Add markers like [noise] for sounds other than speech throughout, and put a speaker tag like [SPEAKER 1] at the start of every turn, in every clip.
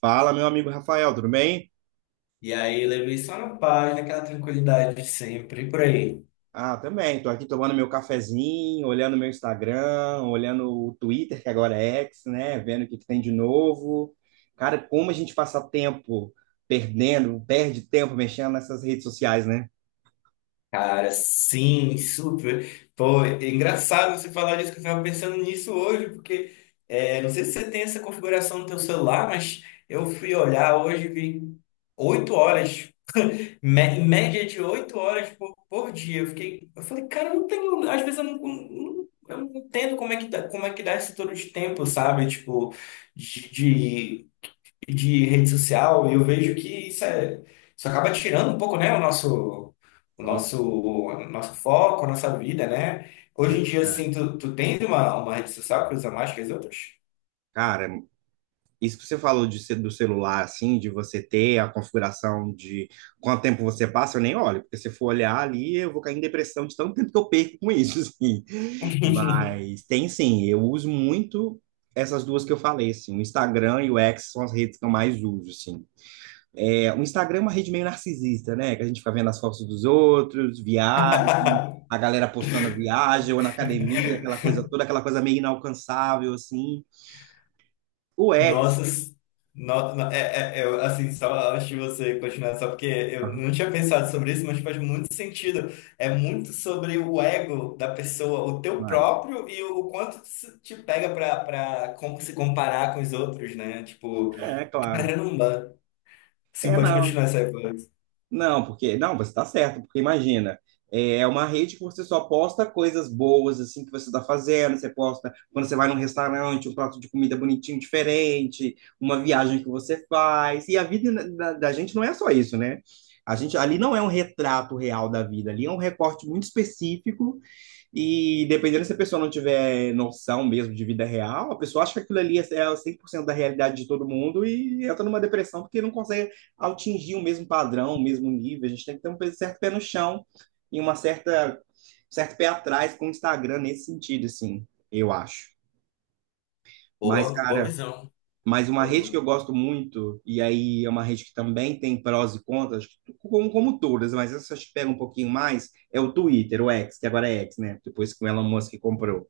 [SPEAKER 1] Fala, meu amigo Rafael, tudo bem?
[SPEAKER 2] E aí levei só na paz, naquela tranquilidade de sempre, e por aí.
[SPEAKER 1] Ah, também. Tô aqui tomando meu cafezinho, olhando meu Instagram, olhando o Twitter, que agora é X, né? Vendo o que que tem de novo. Cara, como a gente passa tempo perde tempo mexendo nessas redes sociais, né?
[SPEAKER 2] Cara, sim, super. Pô, é engraçado você falar disso, que eu estava pensando nisso hoje, porque não sei se você tem essa configuração no teu celular, mas eu fui olhar hoje e vi 8 horas, me- média de 8 horas por dia. Eu fiquei, eu falei, cara, eu não tenho, às vezes eu eu não entendo como é que dá esse todo de tempo, sabe? Tipo, de, de rede social, e eu vejo que isso, isso acaba tirando um pouco, né, o nosso, o
[SPEAKER 1] Ó,
[SPEAKER 2] nosso, o nosso foco, a nossa vida, né?
[SPEAKER 1] é
[SPEAKER 2] Hoje em dia,
[SPEAKER 1] verdade.
[SPEAKER 2] assim, tu tens uma rede social que usa mais que as outras?
[SPEAKER 1] Cara, isso que você falou do celular, assim, de você ter a configuração de quanto tempo você passa, eu nem olho, porque se eu for olhar ali, eu vou cair em depressão de tanto tempo que eu perco com isso, [laughs] assim.
[SPEAKER 2] [laughs]
[SPEAKER 1] Mas tem sim, eu uso muito essas duas que eu falei, assim, o Instagram e o X são as redes que eu mais uso, assim. É, o Instagram é uma rede meio narcisista, né? Que a gente fica vendo as fotos dos outros, viagem, a galera postando viagem ou na academia, aquela coisa toda, aquela coisa meio inalcançável, assim. O X,
[SPEAKER 2] Nossa, eu, assim, só antes de você continuar, só porque eu
[SPEAKER 1] aham,
[SPEAKER 2] não tinha pensado sobre isso, mas faz muito sentido. É muito sobre o ego da pessoa, o teu
[SPEAKER 1] mas
[SPEAKER 2] próprio e o quanto isso te pega para como se comparar com os outros, né? Tipo,
[SPEAKER 1] é claro.
[SPEAKER 2] caramba! Sim,
[SPEAKER 1] É,
[SPEAKER 2] pode
[SPEAKER 1] não.
[SPEAKER 2] continuar essa época.
[SPEAKER 1] Não, porque. Não, você está certo, porque imagina. É uma rede que você só posta coisas boas, assim, que você está fazendo. Você posta quando você vai num restaurante, um prato de comida bonitinho, diferente, uma viagem que você faz. E a vida da, da gente não é só isso, né? A gente, ali não é um retrato real da vida, ali é um recorte muito específico e dependendo se a pessoa não tiver noção mesmo de vida real, a pessoa acha que aquilo ali é 100% da realidade de todo mundo e entra numa depressão porque não consegue atingir o mesmo padrão, o mesmo nível. A gente tem que ter um certo pé no chão e uma certa certo pé atrás com o Instagram nesse sentido, assim, eu acho. Mas,
[SPEAKER 2] Boa, boa
[SPEAKER 1] cara,
[SPEAKER 2] visão,
[SPEAKER 1] mas uma
[SPEAKER 2] boa
[SPEAKER 1] rede que eu
[SPEAKER 2] visão.
[SPEAKER 1] gosto muito, e aí é uma rede que também tem prós e contras, acho que como, como todas, mas essa acho que pega um pouquinho mais, é o Twitter, o X, que agora é X, né? Depois que o Elon Musk comprou.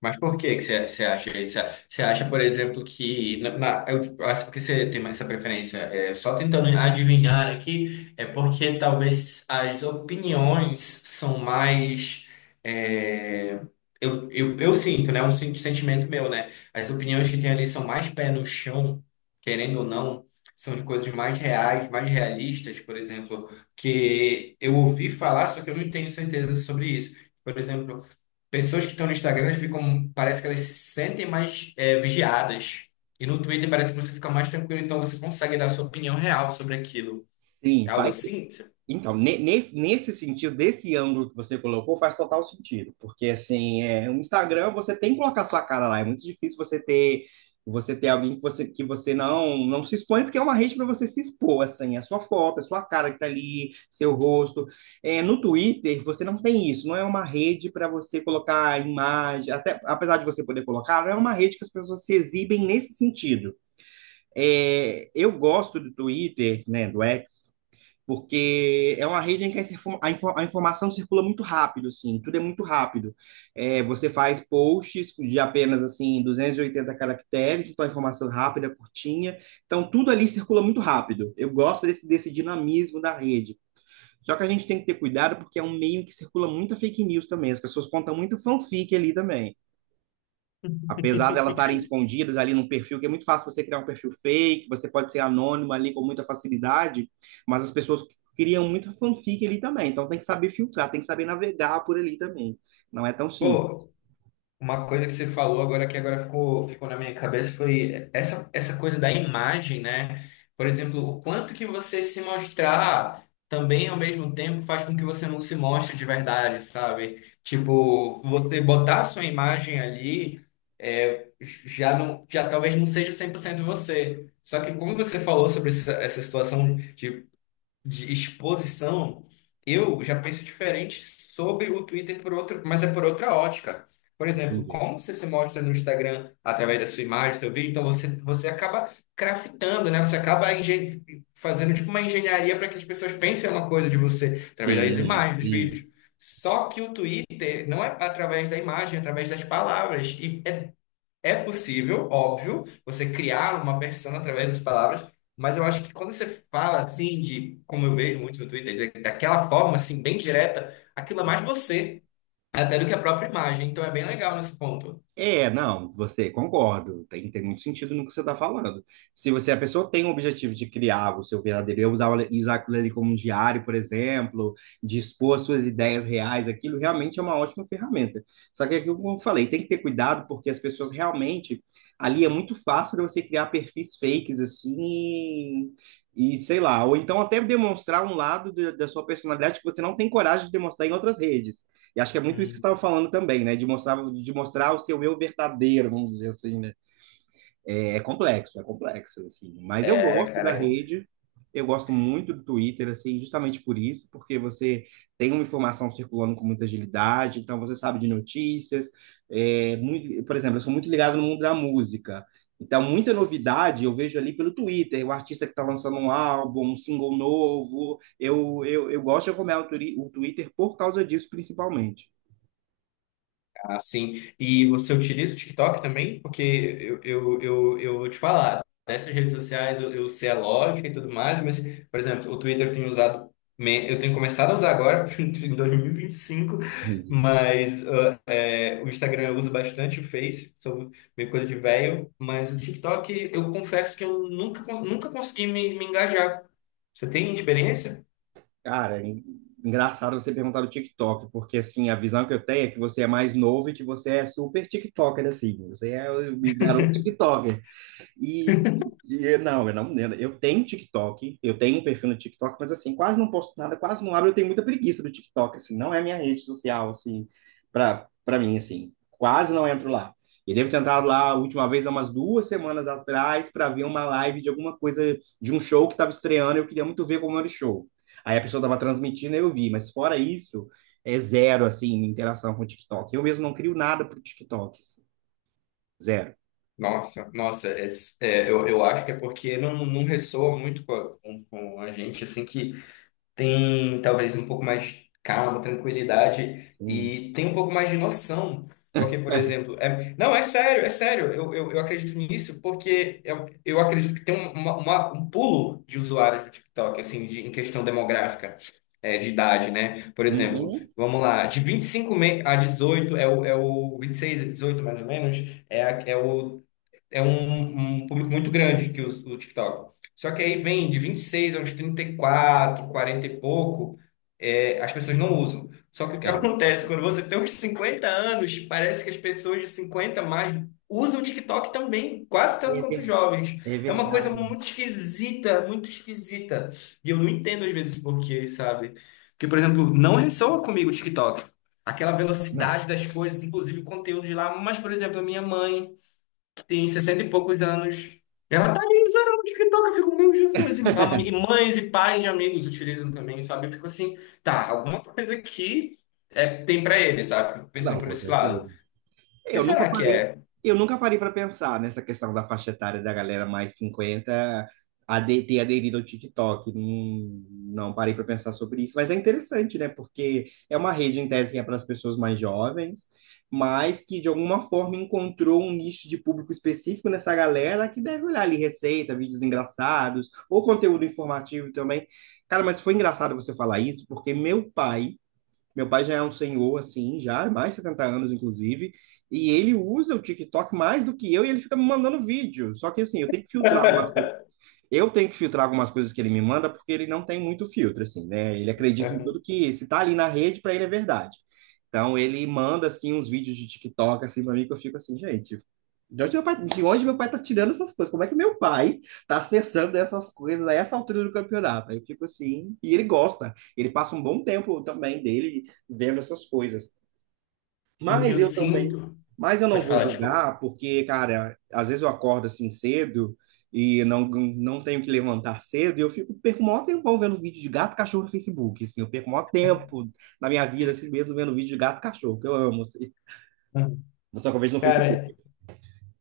[SPEAKER 2] Mas por que que você acha isso? Você acha, por exemplo, que. Eu acho porque você tem essa preferência. É, só tentando adivinhar aqui, é porque talvez as opiniões são mais. é, eu sinto, né? Um sentimento meu, né? As opiniões que tem ali são mais pé no chão, querendo ou não, são de coisas mais reais, mais realistas, por exemplo, que eu ouvi falar, só que eu não tenho certeza sobre isso. Por exemplo. Pessoas que estão no Instagram, elas ficam, parece que elas se sentem mais vigiadas. E no Twitter parece que você fica mais tranquilo, então você consegue dar a sua opinião real sobre aquilo. É
[SPEAKER 1] Sim,
[SPEAKER 2] algo
[SPEAKER 1] vai ser.
[SPEAKER 2] assim?
[SPEAKER 1] Então, nesse sentido, desse ângulo que você colocou, faz total sentido. Porque, assim, é, o Instagram, você tem que colocar sua cara lá. É muito difícil você ter alguém que você não se expõe, porque é uma rede para você se expor, assim. A sua foto, a sua cara que tá ali, seu rosto. É, no Twitter, você não tem isso. Não é uma rede para você colocar a imagem. Até, apesar de você poder colocar, não é uma rede que as pessoas se exibem nesse sentido. É, eu gosto do Twitter, né, do X, porque é uma rede em que a informação circula muito rápido, assim, tudo é muito rápido. É, você faz posts de apenas, assim, 280 caracteres, então a informação é rápida, curtinha, então tudo ali circula muito rápido. Eu gosto desse, desse dinamismo da rede. Só que a gente tem que ter cuidado porque é um meio que circula muita fake news também, as pessoas contam muito fanfic ali também, apesar delas estarem escondidas ali num perfil, que é muito fácil você criar um perfil fake, você pode ser anônimo ali com muita facilidade, mas as pessoas criam muito fanfic ali também, então tem que saber filtrar, tem que saber navegar por ali também. Não é tão simples.
[SPEAKER 2] Pô, uma coisa que você falou agora que agora ficou na minha cabeça foi essa coisa da imagem, né? Por exemplo, o quanto que você se mostrar também ao mesmo tempo faz com que você não se mostre de verdade, sabe? Tipo, você botar a sua imagem ali já não, já talvez não seja 100% você. Só que como você falou sobre essa situação de exposição, eu já penso diferente sobre o Twitter por outro, mas é por outra ótica. Por exemplo,
[SPEAKER 1] Entendi.
[SPEAKER 2] como você se mostra no Instagram através da sua imagem, do seu vídeo, então você acaba craftando, né? Você acaba fazendo tipo uma engenharia para que as pessoas pensem uma coisa de você através das
[SPEAKER 1] Sim,
[SPEAKER 2] imagens, dos
[SPEAKER 1] sim.
[SPEAKER 2] vídeos. Só que o Twitter não é através da imagem, é através das palavras. E é possível, óbvio, você criar uma persona através das palavras, mas eu acho que quando você fala assim, como eu vejo muito no Twitter, daquela forma, assim, bem direta, aquilo é mais você, até do que a própria imagem. Então é bem legal nesse ponto.
[SPEAKER 1] É, não, você concordo, tem muito sentido no que você está falando. Se você, a pessoa tem o objetivo de criar o seu verdadeiro eu, usar aquilo ali como um diário, por exemplo, de expor as suas ideias reais, aquilo realmente é uma ótima ferramenta. Só que é aquilo que eu falei, tem que ter cuidado, porque as pessoas realmente, ali é muito fácil de você criar perfis fakes, assim, e sei lá, ou então até demonstrar um lado da sua personalidade que você não tem coragem de demonstrar em outras redes. E acho que é muito isso que você
[SPEAKER 2] Hum.
[SPEAKER 1] estava falando também, né? De mostrar o seu eu verdadeiro, vamos dizer assim, né? é, complexo, é complexo, assim. Mas eu
[SPEAKER 2] É,
[SPEAKER 1] gosto
[SPEAKER 2] cara,
[SPEAKER 1] da rede, eu gosto muito do Twitter, assim, justamente por isso, porque você tem uma informação circulando com muita agilidade, então você sabe de notícias. É, muito, por exemplo, eu sou muito ligado no mundo da música. Então, muita novidade eu vejo ali pelo Twitter, o artista que está lançando um álbum, um single novo. Eu gosto de acompanhar o Twitter por causa disso, principalmente.
[SPEAKER 2] ah, sim. E você utiliza o TikTok também? Porque eu vou te falar, dessas redes sociais eu sei a lógica e tudo mais, mas, por exemplo, o Twitter eu tenho usado, eu tenho começado a usar agora, [laughs] em 2025,
[SPEAKER 1] Entendi.
[SPEAKER 2] mas ah, o Instagram eu uso bastante, o Face, sou meio coisa de velho, mas o TikTok eu confesso que eu nunca consegui me engajar. Você tem experiência?
[SPEAKER 1] Cara, engraçado você perguntar do TikTok, porque assim, a visão que eu tenho é que você é mais novo e que você é super TikToker, assim. Você é o garoto TikToker. E, e não, eu não, eu tenho TikTok, eu tenho um perfil no TikTok, mas assim, quase não posto nada, quase não abro, eu tenho muita preguiça do TikTok, assim, não é a minha rede social, assim, pra mim, assim, quase não entro lá. Eu devo ter entrado lá a última vez, há umas duas semanas atrás, para ver uma live de alguma coisa, de um show que estava estreando, eu queria muito ver como era o show. Aí a pessoa estava transmitindo, e eu vi, mas fora isso, é zero, assim, interação com o TikTok. Eu mesmo não crio nada para o TikTok, assim, zero.
[SPEAKER 2] Nossa, nossa, eu acho que é porque não ressoa muito com a gente, assim, que tem talvez um pouco mais de calma, tranquilidade
[SPEAKER 1] Assim,
[SPEAKER 2] e tem um pouco mais de noção. Porque, por exemplo, não, é sério, eu acredito nisso porque eu acredito que tem um pulo de usuários do TikTok, assim, em questão demográfica, de idade, né? Por exemplo,
[SPEAKER 1] uhum.
[SPEAKER 2] vamos lá, de 25 a 18 é o 26 a 18 mais ou menos, é, a- é o um público muito grande que usa o TikTok. Só que aí vem de 26 a uns 34, 40 e pouco, as pessoas não usam. Só que o que [laughs]
[SPEAKER 1] É, mas
[SPEAKER 2] acontece,
[SPEAKER 1] acho
[SPEAKER 2] quando
[SPEAKER 1] que
[SPEAKER 2] você tem uns 50 anos, parece que as pessoas de 50 a mais usam o TikTok também, quase tanto
[SPEAKER 1] é
[SPEAKER 2] quanto os
[SPEAKER 1] ver-
[SPEAKER 2] jovens.
[SPEAKER 1] é
[SPEAKER 2] É uma coisa
[SPEAKER 1] verdade.
[SPEAKER 2] muito esquisita, muito esquisita. E eu não entendo às vezes por quê, sabe? Porque, por exemplo, não ressoa comigo o TikTok. Aquela
[SPEAKER 1] Não.
[SPEAKER 2] velocidade das coisas, inclusive o conteúdo de lá. Mas, por exemplo, a minha mãe tem 60 e poucos anos. Ela tá ali usando o TikTok, eu fico, meu Jesus, e e
[SPEAKER 1] [laughs]
[SPEAKER 2] mães e pais de amigos utilizam também, sabe? Eu fico assim, tá, alguma coisa aqui tem pra ele, sabe? Fico pensando
[SPEAKER 1] Não,
[SPEAKER 2] por
[SPEAKER 1] com
[SPEAKER 2] esse
[SPEAKER 1] certeza.
[SPEAKER 2] lado. O que
[SPEAKER 1] Eu nunca
[SPEAKER 2] será que
[SPEAKER 1] parei,
[SPEAKER 2] é?
[SPEAKER 1] eu nunca parei para pensar nessa questão da faixa etária da galera mais 50 ter aderido ao TikTok. Não, não parei para pensar sobre isso, mas é interessante, né? Porque é uma rede em tese que é para as pessoas mais jovens, mas que de alguma forma encontrou um nicho de público específico nessa galera que deve olhar ali receita, vídeos engraçados ou conteúdo informativo também. Cara, mas foi engraçado você falar isso, porque meu pai já é um senhor, assim, já, mais de 70 anos, inclusive, e ele usa o TikTok mais do que eu e ele fica me mandando vídeo. Só que, assim, eu tenho que filtrar algumas coisas. Eu tenho que filtrar algumas coisas que ele me manda porque ele não tem muito filtro, assim, né? Ele acredita em tudo que, se tá ali na rede, para ele é verdade. Então, ele manda, assim, uns vídeos de TikTok, assim, para mim, que eu fico assim, gente, de onde, meu pai, de onde meu pai tá tirando essas coisas? Como é que meu pai tá acessando essas coisas a essa altura do campeonato? Aí eu fico assim, e ele gosta, ele passa um bom tempo também dele vendo essas coisas.
[SPEAKER 2] Eu,
[SPEAKER 1] Mas
[SPEAKER 2] eu
[SPEAKER 1] eu também,
[SPEAKER 2] sinto.
[SPEAKER 1] mas eu não
[SPEAKER 2] Pode
[SPEAKER 1] vou
[SPEAKER 2] falar, desculpa.
[SPEAKER 1] julgar, porque, cara, às vezes eu acordo assim cedo e não tenho que levantar cedo, e perco o maior tempão vendo vídeo de gato e cachorro no Facebook, assim, eu perco o maior tempo na minha vida, assim mesmo, vendo vídeo de gato e cachorro, que eu amo, assim. Só que eu vejo no Facebook,
[SPEAKER 2] Cara,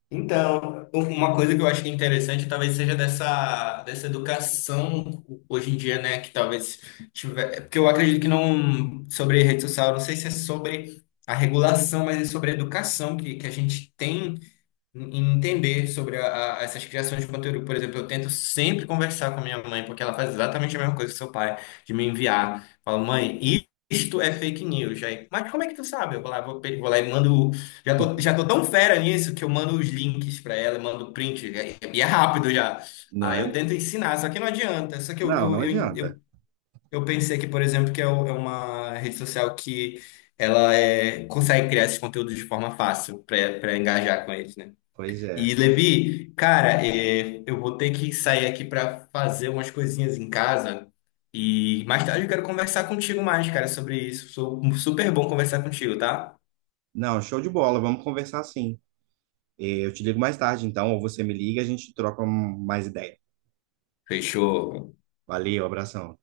[SPEAKER 2] então, uma coisa que eu acho que é interessante talvez seja dessa educação hoje em dia, né? Que talvez tiver. Porque eu acredito que não. Sobre rede social, eu não sei se é sobre a regulação, mas é sobre a educação que a gente tem em entender sobre essas criações de conteúdo. Por exemplo, eu tento sempre conversar com a minha mãe, porque ela faz exatamente a mesma coisa que seu pai, de me enviar. Fala, mãe, isto é fake news. Aí, mas como é que tu sabe? Eu vou lá, vou lá e mando. Já tô tão fera nisso que eu mando os links para ela, mando print, e é rápido já.
[SPEAKER 1] não
[SPEAKER 2] Aí eu
[SPEAKER 1] é?
[SPEAKER 2] tento ensinar, só que não adianta. Só que eu,
[SPEAKER 1] Não,
[SPEAKER 2] eu,
[SPEAKER 1] não
[SPEAKER 2] eu,
[SPEAKER 1] adianta.
[SPEAKER 2] eu, eu pensei que, por exemplo, que é é uma rede social que ela consegue criar esses conteúdos de forma fácil para engajar com eles, né?
[SPEAKER 1] Pois é.
[SPEAKER 2] E Levi, cara, eu vou ter que sair aqui para fazer umas coisinhas em casa e mais tarde eu quero conversar contigo mais, cara, sobre isso. Sou super bom conversar contigo, tá?
[SPEAKER 1] Não, show de bola. Vamos conversar sim. Eh, eu te ligo mais tarde, então, ou você me liga, a gente troca mais ideia.
[SPEAKER 2] Fechou.
[SPEAKER 1] Valeu, abração.